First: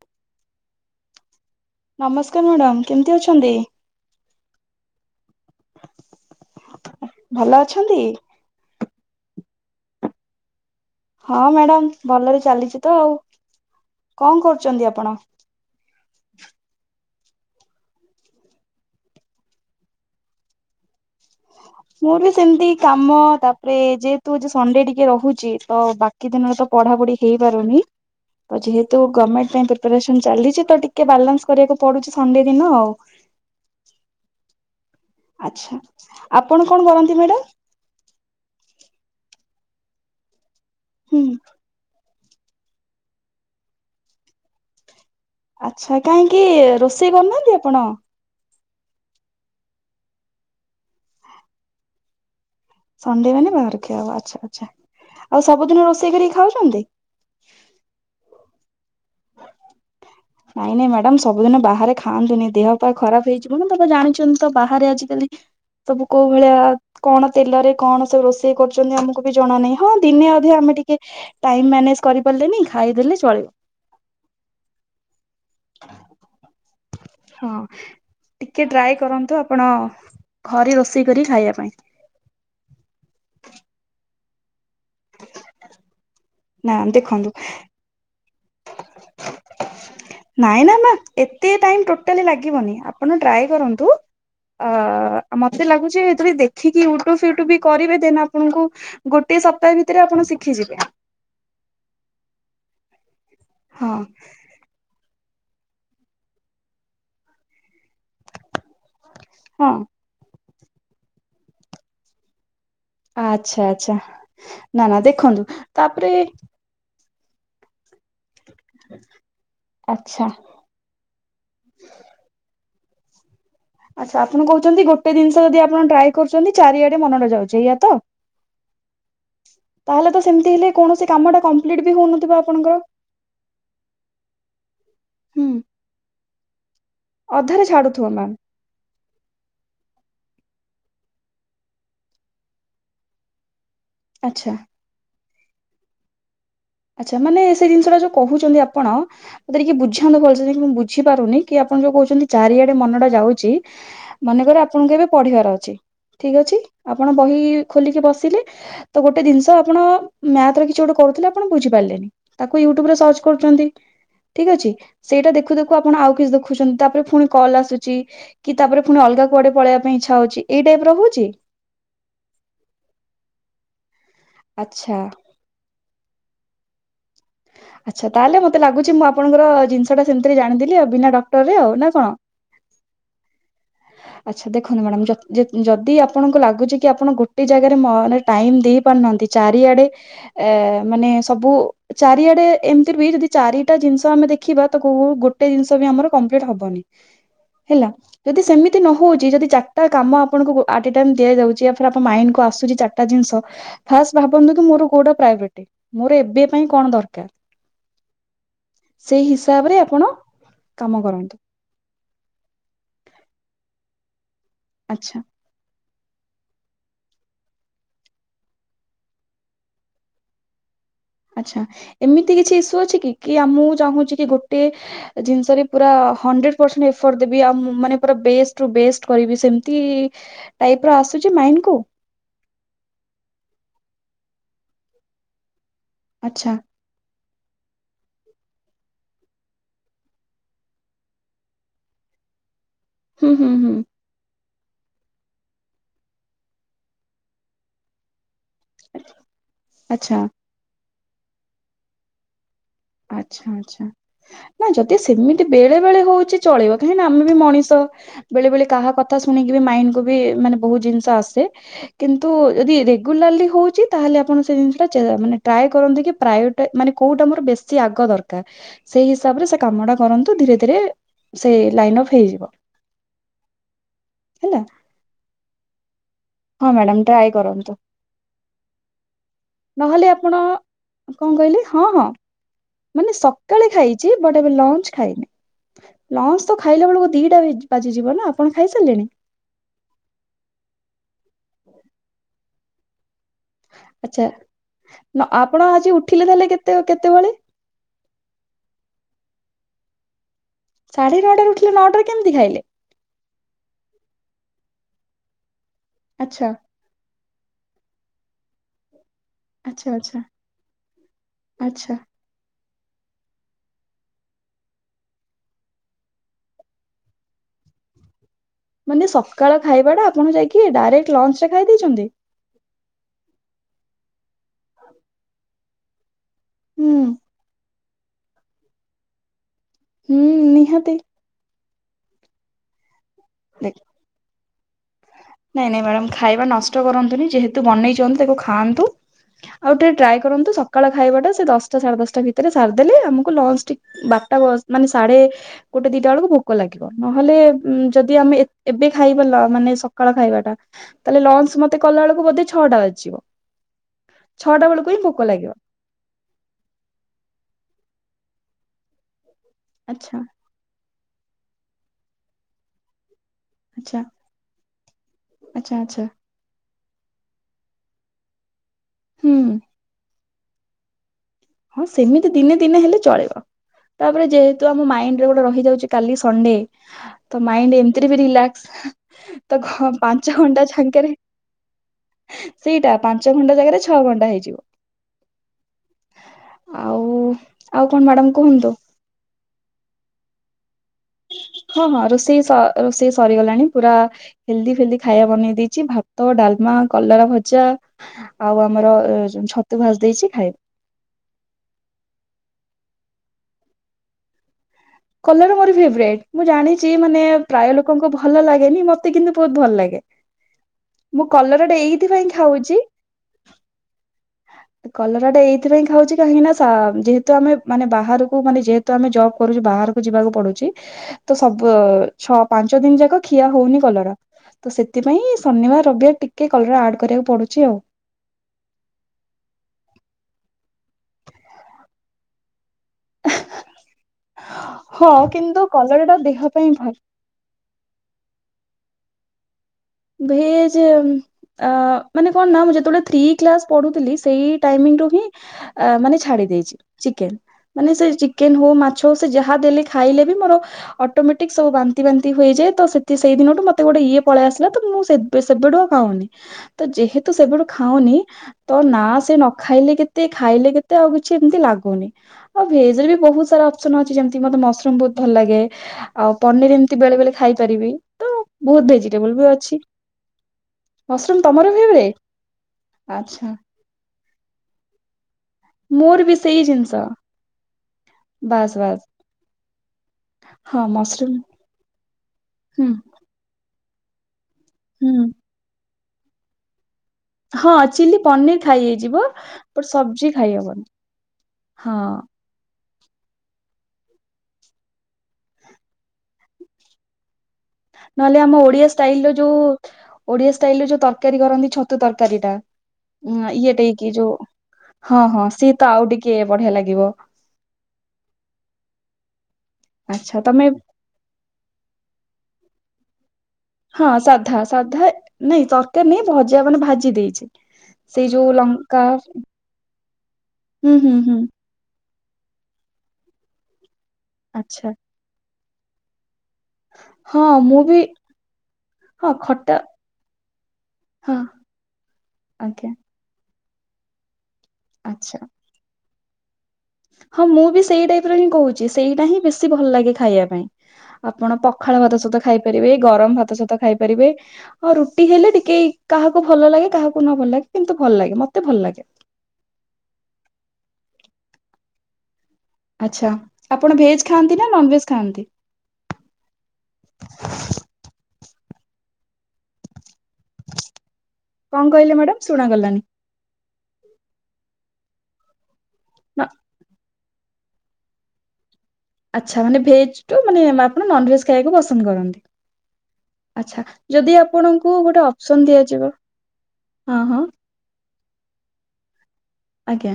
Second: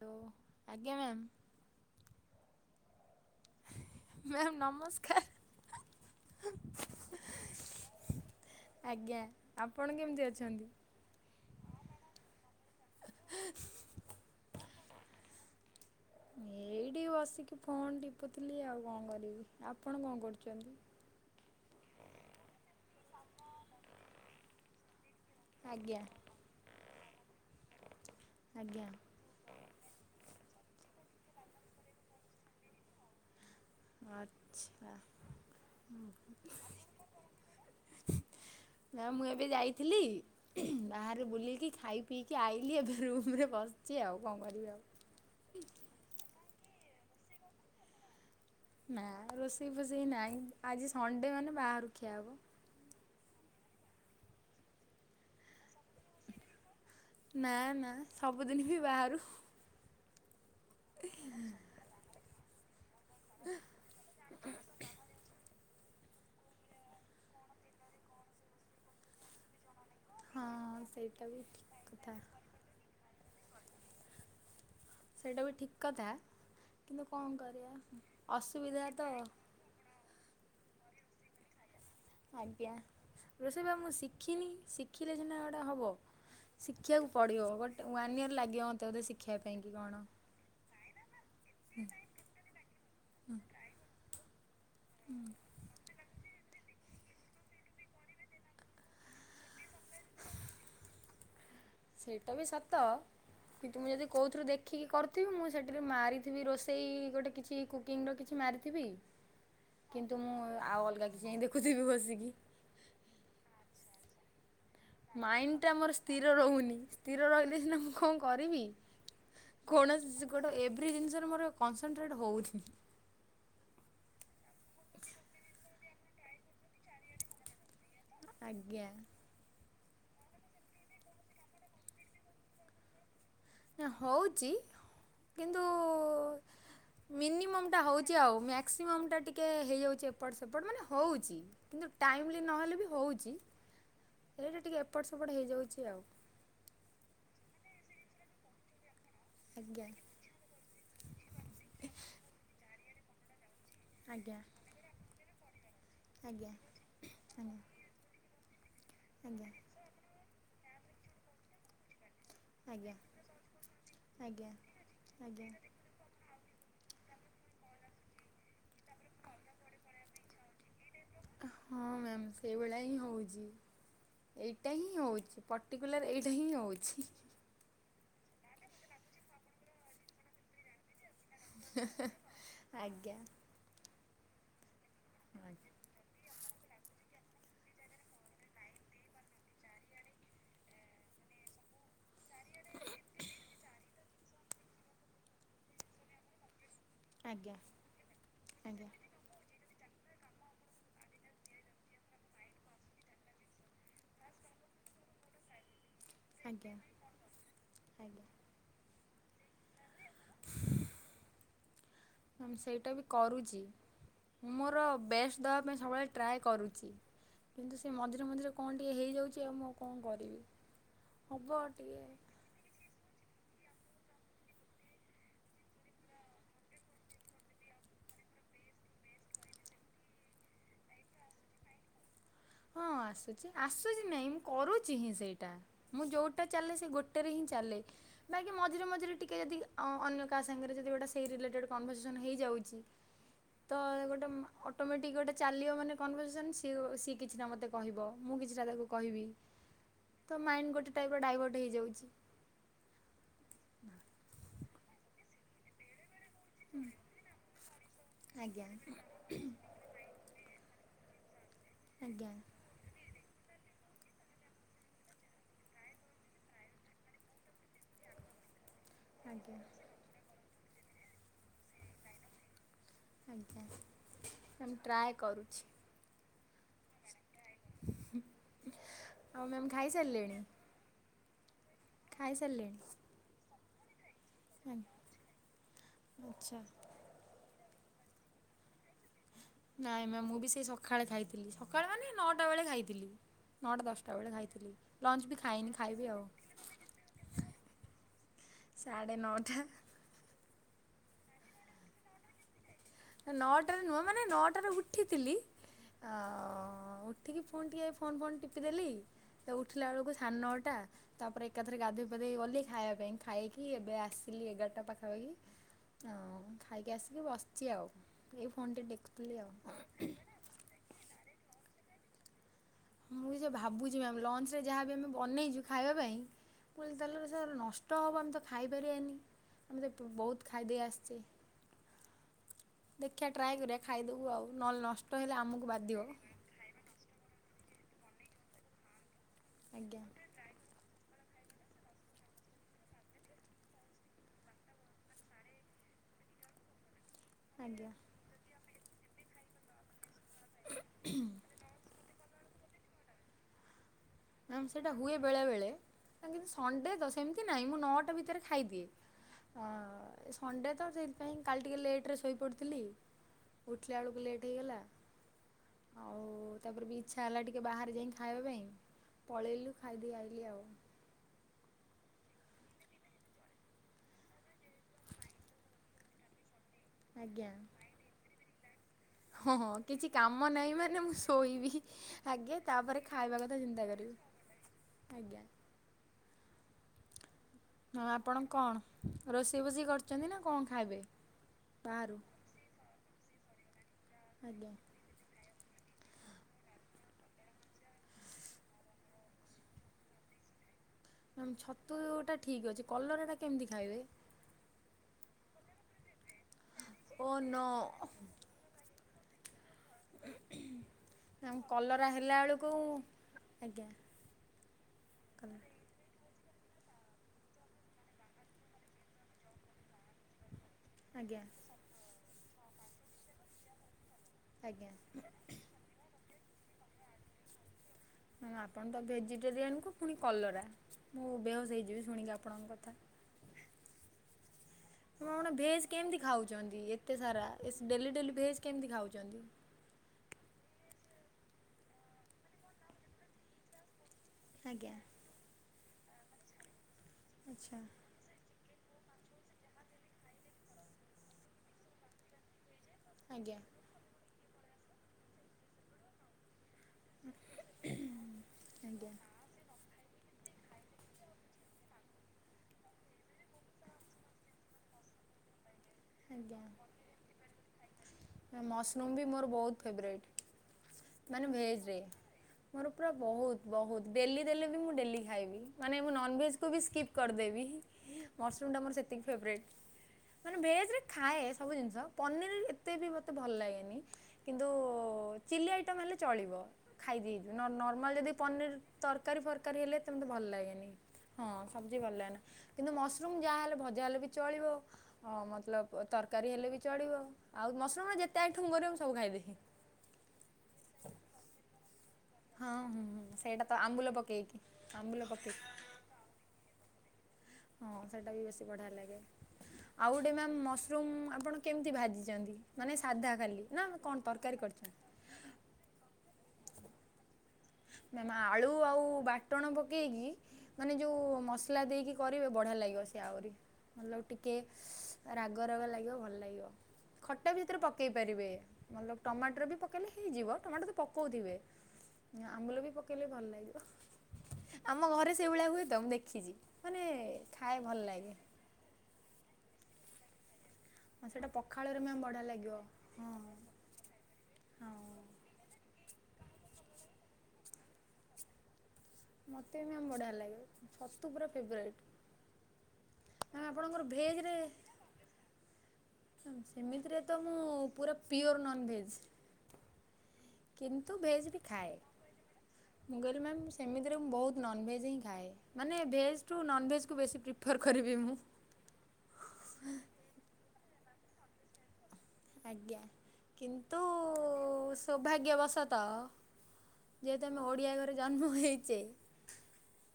Hello ଆଜ୍ଞା ma'am. ନମସ୍କାର madam କେମିତି ଅଛନ୍ତି? ମ୍ୟାମ୍ ନମସ୍କାର। ଭଲ ଅଛନ୍ତି? ଆଜ୍ଞା ଆପଣ କେମିତି ଅଛନ୍ତି? ହଁ ମ୍ୟାଡ଼ାାମ ଭଲରେ ଚାଲିଛି ତ ଆଉ କଣ କରୁଚନ୍ତି ଆପଣ? ଏଇଠି ବସିକି ଫୋନ୍ ଟିପୁଥିଲି ଆଉ କଣ କରିବି ଆପଣ କଣ କରୁଚନ୍ତି? ମୁ ବି ସେମିତି କାମ ତାପରେ ଯେହେତୁ ସଣ୍ଡେ ଟିକେ ରହୁଛି ତ ଆଜ୍ଞା ବାକି ଦିନରେ ତ ପଢା ପଢି ହେଇ ପାରୁନି ତ ଆଜ୍ଞା ଯେହେତୁ ଗମେଣ୍ଟ ପିପରେସନ୍ ଚାଲିଛି ତ ଟିକେ ବାଲାନ୍ସ କରିବାକୁ ପଡୁଛି ସଣ୍ଡେ ଦିନ ଆଉ। ଆଚ୍ଛା। ଆଚ୍ଛା ଆପଣ କଣ କରନ୍ତି ମ୍ୟାଡ଼ାମ? ନା ମୁଁ ଏବେ ଯାଇଥିଲି ହୁଁ ବାହାରେ ବୁଲିକି ଖାଇ ପିଇକି ଆଇଲି ଏବେ ରୁମ ରେ ବସିଛି ଆଉ କଣ କରିବି ଆଉ। ଆଚ୍ଛା କାହିଁକି ରୋଷେଇ କରୁନାହାନ୍ତି ଆପଣ? ନା ରୋଷେଇ ଫୋଷେଇ ନାହିଁ ଆଜି ସଣ୍ଡେ ମାନେ ବାହାରୁ ଖିଆହବ। ସଣ୍ଡେ ମାନେ ବାହାର ଖିଆ ହବ ଆଚ୍ଛା ଆଚ୍ଛା ଆଉ ସବୁଦିନ ରୋଷେଇ କରିକି ଖାଉଛନ୍ତି? ନା ନା ସବୁଦିନ ବି ବାହାରୁ ନାଇଁ ନାଇଁ ମ୍ୟାଡାମ ସବୁଦିନ ବାହାରେ ଖାଆନ୍ତୁନି ଦେହ ଖରାପ ହେଇଯିବ ନା ତପା ଜାଣିଛନ୍ତି ତ ବାହାରେ ଆଜିକାଲି ସବୁ କୋଉ ଭଳିଆ କଣ? ତେଲରେ କଣ? ସବୁ ରୋଷେଇ କରୁଛନ୍ତି ଆମକୁ ବି ଜଣ ନାହିଁ? ହଁ ଦିନେ ଅଧିକ ଆମେ ହଁ ଟିକେ ସେଇଟା ବି ଟାଇମ ଠିକ୍ ମ୍ୟାନେଜ କଥା। କରିପାରିଲେନି ଖାଇଦେଲେ ଚଳିବ। ସେଇଟା ବି ଠିକ୍ କଥା କିନ୍ତୁ କଣ ହଁ କରିବା ଟିକେ ଅସୁବିଧା ଟ୍ରାଏ ତ। କରନ୍ତୁ ଆପଣ ଘରେ ରୋଷେଇ କରି ଖାଇବା ପାଇଁ ଆଜ୍ଞା ରୋଷେଇ ବା ମୁଁ ଶିଖିନି। ଶିଖିଲେ ସିନା ଗୋଟେ ହେବ ନା ଶିଖିବାକୁ ଦେଖନ୍ତୁ ପଡ଼ିବ ଗୋ ୱାନ୍ ଇୟର ଲାଗିବ ମତେ ଶିଖିବା ପାଇଁ କି କଣ? ନାଇଁ ମା ଏତେ ଟାଇଟା ଲାଗିବନି ଆପଣ ଟ୍ରାଏ କରନ୍ତୁ। ଅ ମତେ ଲାଗୁଛି ଯେତେବେଳେ ଦେଖିକି ୟୁଟ୍ୟୁବ ସୁଟୁବ ବି କରିବେ ଦେନ ଆପଣଙ୍କୁ ଗୋଟେ ସପ୍ତାହ ଭିତରେ ଆପଣ ଶିଖିଯିବେ। ସେଇଟା ବି ସତ କିନ୍ତୁ ମୁଁ ହଁ ଯଦି କୋଉଥିରୁ ଦେ ଦେଖିକ କରିଥିବି ମୁଁ ସେଠିରେ ମାରିଥିବି ରୋଷେଇ ଗୋଟେ କିଛି କୁକିଂ ର କିଛି ମାରିଥିବି ହଁ। କିନ୍ତୁ ମୁଁ ଆଉ ଅଲଗା କିଛି ହାଇଁ ଦେଖୁଛି ବି ବସିକି। ଆଚ୍ଛା ଆଚ୍ଛା। ନା ନା ଦେଖନ୍ତୁ ମାଇଣ୍ଡ ଟା ଆମର ତାପରେ ସ୍ଥିର ରହୁନି। ସ୍ଥିର ରହିଲେ ସିନା ମୁଁ କଣ କରିବି ଆଚ୍ଛା କୌଣସି ଗୋଟ ଏ ଜିନିଷରେ ମୋର କନସେଟ୍ରେଟ୍ ହଉନି। ଆଚ୍ଛା ଆପଣ କହୁଛନ୍ତି ଗୋଟେ ଜିନିଷ ଯଦି ଆପଣ ଟ୍ରାଏ କରୁଛନ୍ତି ଚାରିଆଡେ ମନଟା ଯାଉଛିେ ଏଇଆା ତ ଆଜ୍ଞା। ତାହେଲେ ତ ସେମିତି ହେଲେ କୌଣସି କାମ ଟା କମ୍ପ୍ଲିଟ ବି ହଉନଥିବ ଆପଣଙ୍କର? ନା ହଉଛି ହୁଁ। କିନ୍ତୁ ଅଧାରେ ମିନିମମ୍ଟା ଛାଡୁଥିବ ହେଉଛି ମ୍ୟାମ ଆଉ ମ୍ୟା ମାକ୍ସିମମ୍ ଟା ଟିକିଏ ହେଇଯାଉଛି ଏପଟ ସେପଟ ମାନେ ହେଉଛି କିନ୍ତୁ ଟାଇମଲି ନହେଲେ ବି ହେଉଛି ଆଚ୍ଛା ହେଲେଟା ଟିକେ ଏପଟ ସେପଟ ହେଇଯାଉଛି ଆଉ ଆଚ୍ଛା ମାନେ ସେ ଜିନିଷ ଟା ଯୋଉ କହୁଛନ୍ତି ଆପଣ ମୋତେ ଟିକେ ଆଜ୍ଞା ବୁଝାନ୍ତ ଭଲଛନ୍ତି କି ମୁଁ ବୁଝିପାରୁନି। କି ଆପଣ ଯୋଉ କହୁଛନ୍ତି ଚାରିଆଡେ ମନ ଟା ଯାଉଛି ଆଜ୍ଞା ମନେକର ଆପଣଙ୍କୁ ଏବେ ପଢିବାର ଅଛି। ଠିକ ଆଜ୍ଞା। ଅଛି ଆପଣ ବହି ଖୋଲିକି ବସିଲେ ତ ଗୋଟେ ଆଜ୍ଞା ଜିନିଷ ଆପଣ ମ୍ୟାଥରେ କିଛି ଗୋଟେ କରୁଥିଲେ ଆପଣ ବୁଝିପାରିଲେନି ତାକୁ ଆଜ୍ଞା ୟୁଟ୍ୟୁବ ଆଜ୍ଞା ରେ ସର୍ଚ୍ଚ କରୁଛନ୍ତି ଆଜ୍ଞା। ଠିକ ଅଛି ସେଇଟା ଦେଖୁ ଆଜ୍ଞା। ଦେଖୁ ପଣ ଆଉ କିଛି ଦେଖୁଛନ୍ତି ତାପରେ ପୁଣି କଲ୍ ଆସୁଛି କି ତାପରେ ପୁଣି ଅଲଗା କୁଆଡେ ପଳବା ପାଇଁ ଇଚଛା ହଉଛିଇ ଟାଇପ ର ହଉଛି ହଁ ମ୍ୟାମ୍ ସେଇଭଳିଆ ହିଁ ହଉଛି ଏଇଟା ହିଁ ଆଚ୍ଛା ହଉଛି। ପର୍ଟିକୁଲାର ଏଇଟା ହିଁ ହେଉଛି। ଆଚ୍ଛା ତାହେଲେ ମତେ ଲାଗୁଛି ମୁ ଆପଣଙ୍କର ଜିନିଷଟା ସେମିତି ରେ ଜାଣିଦେଲି ବିନାଡ [unintelligible] ନା କଣ, ଆଜ୍ଞା। ଆଜ୍ଞା ଆଛା ଦେଖନ୍ତୁ ମାଡାମ୍ ଯଦି ଆପଣ ଆପଣଙ୍କୁ ଲାଗୁଛି କି ଆପଣ ଗୋଟେ ଜାଗାରେ ମାନେ ଟାଇମ ଦେଇ ପାରୁନାହାନ୍ତି ଚାରିଆଡେ ଏ ମାନେ ସବୁ ଚାରି ଚାରିଆଡେ ଏମିତି ବି ଯଦି ଚାରିଟା ଜିନିଷ ଆମେ ଦେଖିବା ତ ଗୋଟେ ଜିନିଷ ବି ଆମର କମ୍ପ୍ଲିଟ୍ ହବନି। ହେଲା ଯଦି ସେମିତି ଆଜ୍ଞା ନ ହଉଛି ଯଦି ଚା ତା କାମ ଆପଣଙ୍କୁ ଆଟ ଏ ଟାଇମ୍ ଦିଆଯାଉଛି ଫ ଆପଣ ମାଇଣ୍ଡକୁ ଆସୁଛି ଚାରିଟା ଜିନିଷ ଫାଷ୍ଟ ଭାବନ୍ତୁ ତୁ ମୋର ଗୋଡ ପ୍ରାୟୋରିଟି ମୋର ଏବେ ପାଇଁ ଆଜ୍ଞା କଣ ଦରକାର ଆଜ୍ଞା ସେଇ ହିସାବରେ ଆପଣ କାମ କରନ୍ତୁ। ସେଇଟା ବି କରୁଛି ମୋର ଆଚ୍ଛା ବେଷ୍ଟ ଦେବା ପାଇଁ ସବୁବେଳେ ଟ୍ରାଏ କରୁଛି। କିନ୍ତୁ ସେ ମଝିରେ ମଝିରେ କଣ ଟିକିଏ ହେଇଯାଉଛି ଆଉ ମୁଁ କଣ କରିବି। ହବ ଆଚ୍ଛା ଟିକେ ଏମିତି କିଛି ଇସୁ ଅଛି କି କି ଆମ ଚାହୁଁଛି କି ଗୋଟେ ଜିନିରେ ପୁରା ହଣ୍ଡେଡ ଦେବି ଆଉ ମାନେ ପୁର ବଷ୍ଟ ରୁ ବ କରିବି ସେମିତି ଟାଇପ ର ଆସୁଛି ମାଇନ୍ଡକୁୁ ହଁ ଆସୁଛି ଆସୁଛି ନାଇଁ ମୁଁ କରୁଛି ହିଁ ସେଇଟା ମୁଁ ଯୋଉଟା ଆଚ୍ଛା ଚାଲେ ସେ ଗୋଟେ ଟରେ ହିଁ ଚାଲେ ବାାଇଁକି ମଝିରେ ମଝିରେ ଟିକିେ ଯଦି ଅନ୍ୟ କାହା ସାଙ୍ଗରେ ଯଦି ଗୋଟେ ସେଇ ରିଲେଟେଡ଼୍ କନଭରସେସନ୍ ହେଇଯାଉଛି ହୁଁ ହୁଁ ହୁଁ ତ ଗୋଟେ ଅଟୋମେଟିକ ଗୋଟେ ଚାଲିବ ମାନେ କନ୍ଭରସେସନ୍ ସ ସଏ କିଛି ନା ମତେ କହିବ ମୁଁ କିଛିଟା ତାକୁ କହିବି ଆଚ୍ଛା ତ ମାଇଣ୍ଡ ଗୋଟେ ଟାଇପ୍ର ଡାଇଭର୍ଟ ହେଇଯାଉଛି ଆଚ୍ଛା ଆଚଛା ନା ଯଦି ସେମିତି ବେଳେ ବେଳେ ହଉଛି ଚଳେଇ କାହିଁ ଆମେ ବି ମଣିଷ ବେଳେ ଆଜ୍ଞା। ବେଳେ କାହା କଥା ଶୁଣିକି ବି ମାଇଣ୍ଡକୁୁ ବି ମାନେ ବହୁତ ଜ ଆସେ କିନ୍ତୁ ଆଜ୍ଞା ଯଦି ରେଗୁଲାରଲି ହେଉଛି ତାହେଲେ ଆପଣ ସେ ଜିନିଷଟା ମାନେ ଟ୍ରାଏ କରନ୍ତି କି ପ୍ରାୟଟ ମାନେ କେଉଁଟା ମୋର ବେ ସଏ ଆଗ ଦରକାର ସେଇ ହିସାବରେ ଆଜ୍ଞା ସେ କାମଟା କରନ୍ତୁ ଧୀରେ ଧୀରେ ସେ ଲାଇନ ଅପ୍ ହେଇଯିବ। ଆଜ୍ଞା ହେଲା ଆ ମୁ ଟ୍ରାଏ କରୁଛି ହଁ ମ୍ୟାଡ଼ ଟ୍ରାଏ କରନ୍ତୁ ଆଉ ମ୍ୟାମ୍ ନହେଲେ ଖାଇସାରିଲେଣି ଆପଣ କଣ କହିଲି ହଁ ହଁ ଖାଈ ସରିଲେଣି। ସକାଳେ ଖାଇଛି ବଟ ଏବେ ଲଞ୍ଚ ଖାଇନି, ଲଞ୍ଚ ତ ଆଚ୍ଛା। ଖାଇଲା ବେଳକୁ ଦିଟା। ବାଜିଯିବ ନା ଆପଣ ଖାଇସାରିଲେଣି? ନାଇଁ ମ, ମୁଁ ବି ସେ ସକାଳେ ଖାଇଥିଲି ସକାଳେ ମାନେ ନଅଟା ବେଳେ ଖାଇଥିଲି। ନଅଟା ଦଶଟା ଆଚ୍ଛା ବେଳେ ଖାଇଥିଲି ନ ଲଞ୍ଚ ବି ଆପଣ ଖାଇନି ଆଜି ଖାଇବି ଉଠିଲେ ତାହେଲେ କେତେ କେତେବେଳେ? ଆଉ। ସାଢ଼େ ନଅଟା। ସାଢେ ନଅଟାରେ ଉଠିଲ ନଅଟାରେ କେମିତି ଖାଇଲେ। ନଅଟାରେ ନୁହଁ, ମାନେ ନଅଟାରେ ଉଠିଥିଲି ଆ। ଆଚ୍ଛା ଟିକି ଫୋନ୍ ଟିକେ ଫୋନ୍ ଫୋନ୍ ଟିପିଦେଲି ଆଚ୍ଛା ଉଠିଲା ବେଳକୁ ଆଚ୍ଛା ସଢେ ନଅଟା ତାପରେ ଏକାଥରେ ଆଚ୍ଛା। ଗାଧୋଇ ଏଧ ଗଲି ଖାଇବା ପାଇଁ ଖାଇକି ଏବେ ଆସିଲି ଏଗାରଟା ପାଖାପାଖି। ହଁ ଖାଇକି ଆସିକି ବସିଛି ଆଉ ଏଇ ଫୋନ ଟେ ଦେଖୁଥିଲି ଆଉ। ଖାଇବା ଟ ଆପଣ ଯାଇକି। କିଏ ଡାଇରେକ୍ଟ ଲଞ୍ଚ ରେ ଖାଇ ଦେଇେଇଛନ୍ତି। ମୁଁ ସେ ଭାବୁଛି ମ୍ୟାମ ଲଞ୍ଚ ରେ ଯାହାବି ଆମେ ବନେଇଛୁ ଖାଇବା ପାଇଁ ପୁ ହୁଁ ତାହେ ସାର୍ ନଷ୍ଟ ହବନି ତ ଖାଇବେରିଆନି। ଆମେତ ହୁଁ ବହୁତ ଖାଇଦେଇ ନିହାତି। ଆସିଛି। ଦେଖିବା ଟ୍ରାଏ ଦେଖ କରିବା ଖାଇଦେବୁ ଆଉ ନହେଲେ ନଷ୍ଟ ହେଲେ ନାଇଁ ଆମକୁ ନାଇଁ ମ୍ୟାଡାମ ବାଧିବ। ଖାଇବା ନଷ୍ଟ କରନ୍ତୁନି ଯେହେତୁ ବନେଇଛ ତାକୁ ଖାଆନ୍ତୁ ଆଉ ତେବେ ଆଜ୍ଞା। ଟ୍ରାଏ କରନ୍ତୁ ସ ସକାଳ ଖାଇବାଟା ସେ ଦଶଟା ସାଢେ ଦଶଟା ଭିତରେ ସାରିଦେଲେ ଆମକୁ ଲଞ୍ଚଟି ବାରଟା ମାନେ ସାଢେ ଗୋଟେ ଦିଟା ବେଳକୁ ଭୋକ ଲାଗିବ ନହେଲେ ଆଜ୍ଞା ଯଦି ଆମେ ଏ ଏବେ ଖାଇବାଲ ମାନେ ସ ସକାଳ ଖାଇବା ଟା ତାହେଲେ ଲଞ୍ଚ ମତେ କଲା ବେଳକୁ ବୋଧେ ଛଅଟା ବାଜିଯିବ। ମ୍ୟାମ୍ ଛଅଟା ସେଇଟା ବେଳକୁ ହିଁ ହୁଏ ଭୋକ ବେଳେ ଲାଗିବ ବେଳେ। କିନ୍ତୁ ସଣ୍ଡେ ତ ସେମିତି ନାହିଁ ମୁଁ ନଅଟା ଭିତରେ ଖାଇଦିଏ ହଁ। ଆଚ୍ଛା ସଣ୍ଡେ ତ ସେଇଥିପାଇଁ କାଲି ଟିକେ ଲେଟ୍ ରେ ଶୋଇପଡିଥିଲି। ଉଠିଲା ବେଳକୁ ଲେଟ୍ ହେଇଗଲା। ଆଛା ଆଛା। ଓ ତାପରେ ବି ଇଚ୍ଛା ହେଲା ଟିକେ ବାହାରେ ଯାଇଁ ଖାଇବା ପାଇଁ ହୁଁ ପଳେଇଲୁ ଖାଇଦେଇ ଆଇଲି ଆଉ। ହଁ ସେମିତି ଦିନେ ଦିନେ ହେଲେ ଚଳିବ। ତାପରେ ଯେହେତୁ ଆମ ମାଇଣ୍ଡ ରେ ଗୋଟେ ରହିଯାଉଛି କାଲି ସଣ୍ଡେ। ତ ଆଜ୍ଞା। ମାଇଣ୍ଡ ଏମିତିରେ ବି ରିଲାକ୍ସ ହଁ ତ ହଁ କହ କିଛି ପାଞ୍ଚ କାମ ଘଣ୍ଟା ନାହିଁ ମାନେ ଜାଗାରେ। ମୁଁ ଶୋଇବି ଆଗେ ସେଇଟା ତାପରେ ପାଞ୍ଚ ଖାଇବା କଥା ଘଣ୍ଟା ଜାଗାରେ ଚିନ୍ତା ଛଅ କରିବି। ଘଣ୍ଟା ହେଇଯିବ। ଆଜ୍ଞା। ଆଉ ଆଉ କଣ ହଁ ମ୍ୟାଡାମ ଆପଣ କୁହନ୍ତୁ କଣ ରୋଷେଇ ବୋଷେଇ କରଛନ୍ତି ନା କଣ ଖାଇବେ? ହଁ ହଁ ବାହାରୁ ରୋଷେଇ ସ ରୋଷେଇ ସରିଗଲାଣି ପୁରା ଆଜ୍ଞା। ହେଲଦି ଫେଲଦି। ଖାଇବା ବନେଇ ଦେଇଛି ଭାତ, ଡାଲମା, କଲରା ଭଜା। ଆଉ ଆମର ଛତୁ ଭାଜି ଦେଇଛି ଖାଇବୁ। ମ୍ୟାମ୍ ଛତୁଟା ଠିକ୍ ଅଛି। କଲରଟା କେମିତି ଖାଇବେ? କଲରା ମୋର ଫେଭରାଇଟ୍ ମୁଁ ଜାଣିଛି ମାନେ ଓ ନୋ ପ୍ରାୟ ଲୋକଙ୍କୁ ଭଲ ଲା ଡେଲି ମତେ କିନ୍ତୁ ବହୁତ ଭଲ ଲାଗେ। ମୁଁ ମ୍ୟାମ୍ କଲରା ଟା ଏଇଥିପାଇଁ ହେଲା ବେଳକୁ ଖାଉଛି। ଆଜ୍ଞା କଲରା ଟା ଏଇଥିପାଇଁ। ଖାଉଛି କାହିଁକି ନା ସା ଯେହେତୁ ଆମେ ମାନେ ବାହାରକୁ ମାନେ ଯେହେତୁ ଆମେ ଜବ୍ କରୁଚୁ ବାହାର। ଯିବାକୁ ପଡୁଛି ତ ଆଜ୍ଞା ସବ ଛଅ ପାଞ୍ଚ ଦିନ ଯାକ ଖିଆ ହଉନି କଲରା। ଆଜ୍ଞା ସେଥିପାଇଁ ଶନିବାର, ରବିବାର ଟିକେ କଲରା ଆଡ କରିବାକୁ ପଡୁଛି ଆଉ। ନା ଆପଣ ତ ଭେଜିଟେରିଆନ୍ କୁ ପୁଣି କଲରା ମୁଁ ବେହୋସ ହେଇଯିବି ଶୁଣିକି ଆପଣଙ୍କ କଥା। ହଁ କଣ କିନ୍ତୁ ଭେଜ କଲରା ଟା କେମିତି ଦେହ ପାଇଁ ଖାଉଛନ୍ତି ଭଲ। ଏ ଏତେ ସାରା ଏସ୍ ଡେଲି ଡେଲି ଭେଜ୍ କେମିତି ଖାଉଛନ୍ତି? ଭେଜ ଅ ମାନେ କଣ ନା ମୁଁ ଯେତେବେଳେ ଥି ଥ୍ରୀ କ୍ଲାସ୍ ପଢ଼ୁଥିଲି ସେଇ ଆଜ୍ଞା ଟାଇମିଂ ରୁ ହିଁ ମାନେ ଛାଡ଼ି ଦେଇଛି ଚିକେନ ଆଚ୍ଛା ମାନେ ସେ ଚିକ୍ କେନ ହଉ ମାଛ ହଉ ସେ ଯାହା ଦେଲେ ଖାଇଲେ ବି ମୋର ଅଟୋମେଟିକ୍ ସବୁ ବାନ୍ତି ବାନ୍ତି ହୋଇଯାଏ ତ ସେ ସେଇ ଆଜ୍ଞା ଦିନଠୁ ମତେ ଗୋଟେ ଇଏ ପଳେଇ ଆସିଲା ତ ମୁଁ ସେ ସେବେଠୁ ଆଉ ଖାଉନି। ତ ଯେହେତୁ ସେବେଠୁ ଖାଉନି ତ ନା ଆଜ୍ଞା ସେ ନ ଖାଇଲେ କେ କେତେ ଖାଇଲେ କେତେ ଆଉ କିଛି ଏମିତି ଲାଗୁନି। ଅ ଭେଜ ରେ ବି ବହୁତ ସାରା ଅପସନ ଅଛି ଯେମିତି ମତେ ମସରୁମ ବହୁତ ଭଲ ଲାଗେ। ଆଉ ଆଜ୍ଞା। ପନିର ଏମିତି ବେଳେ ବେଳେ ଖାଇ ପାରିବି ତ ମ୍ୟାମ୍ ବହୁତ ମସରୁମ୍ ଭେଜିଟେବୁଲ ବି ମୋର ବହୁତ ଫେବରାଇଟ୍। ମସରୁମ୍ ମାନେ ତମର ଭେଜରେ ଫେଭରାଇ ମୋର ପୁରା ଆଚ୍ଛା। ବହୁତ ବହୁତ ଡେଲି ଦେଲେ ବି ମୁଁ ଡେଲି ଖାଇବି ମାନେ ମୁଁ ମୋର ନନ ଭେଜ ସେଇ କୁ ବି ଜିନିଷ ସ୍କିପ୍ କରିଦେବି। ମସରୁମ୍ ବାସ୍ ଟା ମୋର ବାସ୍ ସେତିକି ଫେବରାଇଟ୍ ମାନେ ହଁ ଭେଜ ମସରୁମ ଏ ସବୁ ଜିନିଷ ପନିର ହୁଁ ଏତେ ବି ମତେ ଭଲ ଲାଗେନି କିନ୍ତୁ ହୁଁ ଚିଲି ଆଇ ତମେ ହେଲେ ଚଳିବ। ଖାଇ ଦିଏ ହଁ ନର୍ମାଲି ଚିଲି ଯଦି ପନିର ପନିର୍ ଖାଇ ହେଇଯିବ ତରକାରୀ ଫରକାରୀ ବଟ ହେଲେ ଏତେ ମତେ ସବଜି ଭଲ ଖାଇହବନି ଲାଗେନି। ହଁ ସବଜି ବଲ ଲାଗେନା। କିନ୍ତୁ ମସ୍‌ରୁମ୍ ଯାହାହେଲେ ଭଜା ହେଲେ ବି ଚଳିବ ଅ ମତଲବ ତରକାରୀ ହେଲେ ବି ଚଳିବ। ଆଉ ମସରୁମ୍ ରେ ନହେଲେ ଯେତେ ଆମ ଆଇଠମ୍ ଓଡିଆ କରିବ ମୁଁ ସବୁ ଷ୍ଟାଇଲ ର ଖାଇଦେବି। ଯୋଉ ଓଡିଆ ଷ୍ଟାଇଲ୍ ରେ ଯୋଉ ତରକାରୀ କରନ୍ତି ଛ ତୁ ତରକାରୀ ଟା ହଁ ହୁଁ ହୁଁ ସେଇଟା ତ ଇଏ ଆମ୍ବୁଲ ଟେକି ଯୋଉ ପକେଇକି ଆମ୍ବୁଲ ହଁ ହଁ ପକେଇକି ସିଏ ତ ଆଉ ଟି କିଏ ବଢିଆ ଲାଗିବ। ହଁ ସେଇଟା ବି ବେଶୀ ବଢିଆ ଲାଗେ ଆଉ ଗୋଟେ ଆଚ୍ଛା ମ୍ୟାମ ତମେ ମସ୍ ରୁମ୍ ଆପଣ କେମିତି ଭାଜିଚନ୍ତି ମାନେ ସାଧା ଖାଲି। ନା ହଁ କଣ ସାଧା ତରକାରୀ କରିଛନ୍ତି? ସାଧା ନାଇଁ ତରକାରୀ ନାଇ ଭଜା ମାନେ ଭାଜି ଦେଇଚି। ମା ଆଳୁ ଆଉ ବାଟଣ ପକେଇକି ମାନେ ହୁଁ ହୁଁ ଯୋଉ ହୁଁ ମସ୍ ଲା ଦେଇକି କରିବେ ବଢ଼ିଆ ଲାଗିବ ସେ ଆଉରି ମତଲବ ଟିକେ ଆଚ୍ଛା ରାଗ ରାଗ ଲାଗିବ ଭଲ ଲାଗିବ। ହଁ ଖଟା ବି ସେଥିରେ ମୁଁ ପକେଇ ପାରିବେ ମତଲବ ହଁ ଟମାଟୋ ଖଟା ବି ପକେଇଲେ ହେଇଯିବ ଟମାଟୋ ତ ହଁ ପକଉଥିବେ। ନା ଅମ୍ବୁଲ ଆଜ୍ଞା ବି ପକେଇଲେ ଭଲ ଲାଗିବ ଆମ ଘରେ ଆଚ୍ଛା ସେଇଭଳିଆ ହୁଏ ତ ମୁଁ ଦେଖିଚି। ହଁ ମୁଁ ବି ସେଇ ଟାଇପ୍ ର ହିଁ କହୁଚି ସେଇଟା ହିଁ ବେଶୀ ଭଲ ଲାଗେ ଖାଇବା ପାଇଁ। ହଁ ସେଇଟା ଆପଣ ପଖାଳରେ ପଖାଳ ମ୍ୟାମ୍ ଭାତ ବଢ଼ିଆ ସତ ଲାଗିବ ଖାଇପାରିବେ ହଁ ଗରମ ଭାତ ସତ ଖାଇପାରିବେ। ହଁ ରୁଟି ହେଲେ ଟିକେ କାହାକୁ ଭଲ ଲାଗେ କାହାକୁ ନ ଭଲ ଲାଗେ କିନ୍ତୁ ଭଲ ଲାଗେ ମତେ ଭଲ ଲାଗେ। ମତେ ବି ମ୍ୟାମ ବଢିଆ ଲାଗେ ଛତୁ ପୁରା ଫୋବରାଇଟ୍। ଆଚ୍ଛା ଆପଣ ଭେଜ୍ ଖାଆନ୍ତି ଭେଜରେ ନା ନନ୍ ଭେଜ୍ ଖାଆନ୍ତି? ସେମିତିରେ ତ ମୁଁ ପୁରା ପିଓର ନନ୍ ଭେଜ୍। କିନ୍ତୁ ଭେଜ ବି କଣ ଖାଏ କହିଲେ ମ୍ୟାଡାମ ଶୁଣାଗଲାନି। ମୁ କଇଲି ମ୍ୟାମ୍। ସେମିତିରେ ମୁଁ ବହୁତ ନନ୍‌ଭେଜ୍ ହିଁ ଖାଏ। ମାନେ ଭେଜ୍ ନ- ଟୁ ନନ୍‌ ଭେଜ୍‌ କୁ ବେଶୀ ପ୍ରିଫର୍ କରିବି ମୁଁ। ଆଚ୍ଛା ମାନେ ଭେଜ୍‌ ଟୁ ମାନେ ଆପଣ ନନ୍ ଭେଜ୍ ଖାଇବାକୁ ପସନ୍ଦ କରନ୍ତି। ଆଜ୍ଞା ଆଛା କିନ୍ତୁ ଯଦି ଆପଣଙ୍କୁ ଗୋଟେ ଅପ୍ ସନ ସୌଭାଗ୍ୟବଶତଃ ଦିଆଯିବ। ହଁ ହଁ। ଯେହେତୁ ଆମେ ଓଡ଼ିଆ ଘରେ ଜନ୍ମ ହୋଇଚେ। ଆଜ୍ଞା।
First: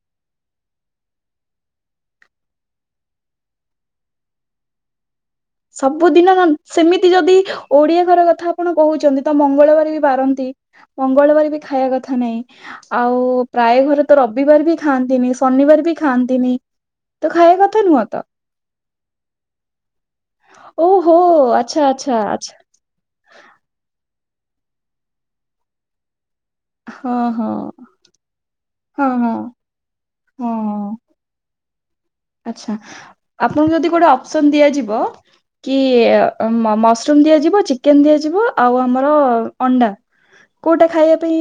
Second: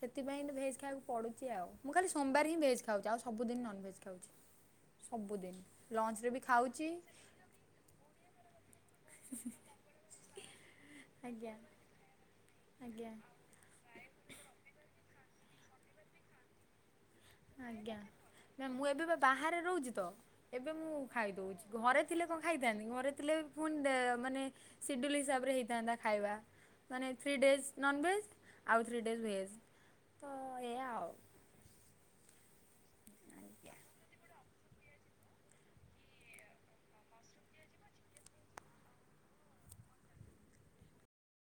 ସେଥିପାଇଁ ତ ଭେଜ୍ ଖାଇବାକୁ ପଡ଼ୁଚି ଆଉ ମୁଁ ଖାଲି ସୋମବାର ହିଁ ଭେଜ୍ ଖାଉଚି ଆଉ ସବୁଦିନ ନନ୍ ଭେଜ୍ ଖାଉଚି। ସବୁଦିନ୍। ସବୁଦିନ ନନ୍ ସେମିତି ଯଦି ଓଡିଆ ଘର କଥା ଆପଣ କହୁଛନ୍ତି ତ ମଙ୍ଗଳବାର ବି ବାରନ୍ତି। ମଙ୍ଗଳବାରେ ଆଜ୍ଞା ବି ଖାଇବା କଥା ନାଇଁ ଆଜ୍ଞା। ଆଉ ପ୍ରାୟ ଘରେ ତ ରବିବାର ବି ଖାଆନ୍ତିନି ଶନିବାର ବି ଖାଆନ୍ତିନି। ତ ଖାଇବା କଥା ଆଜ୍ଞା ନୁହଁ ତ ନା ମୁଁ ଏବେ ବା ବାହାରେ ରହୁଚି ତ। ଏବେ ମୁଁ ଓହୋ ଖାଇଦଉଚି ଆଚ୍ଛା ଘରେ ଆଚ୍ଛା ଥିଲେ କଣ ଆଚ୍ଛା ଖାଇଥାନ୍ତିି ଘରେ ଥିଲେ ଫୁନ୍ ଦେ ମାନେ ସିଡୁଲ ହିସାବରେ ହେଇଥାନ୍ତା ଖାଇବା। ମାନେ ହଁ ଥ୍ରୀ ହଁ ଡେଜ୍ ନନ୍ ଭେଜ୍ ଆଉ ଥ୍ରୀ ହଁ ଡେଜ୍ ହଁ ଭେଜ୍ ତ ଏଇଆ ଆଉ। ଆଛା ଆପଣଙ୍କୁ ଆଜ୍ଞା। ଯଦି ଗୋଟେ ଅପସନ୍ ଦିଆଯିବ। କି ମସରୁମ୍ ଦିଆଯିବ ଚିକେନ ଦିଆଯିବ ଆଉ ଆମର ଅଣ୍ଡା। କୋଉଟା ଖାଇବା ପାଇଁ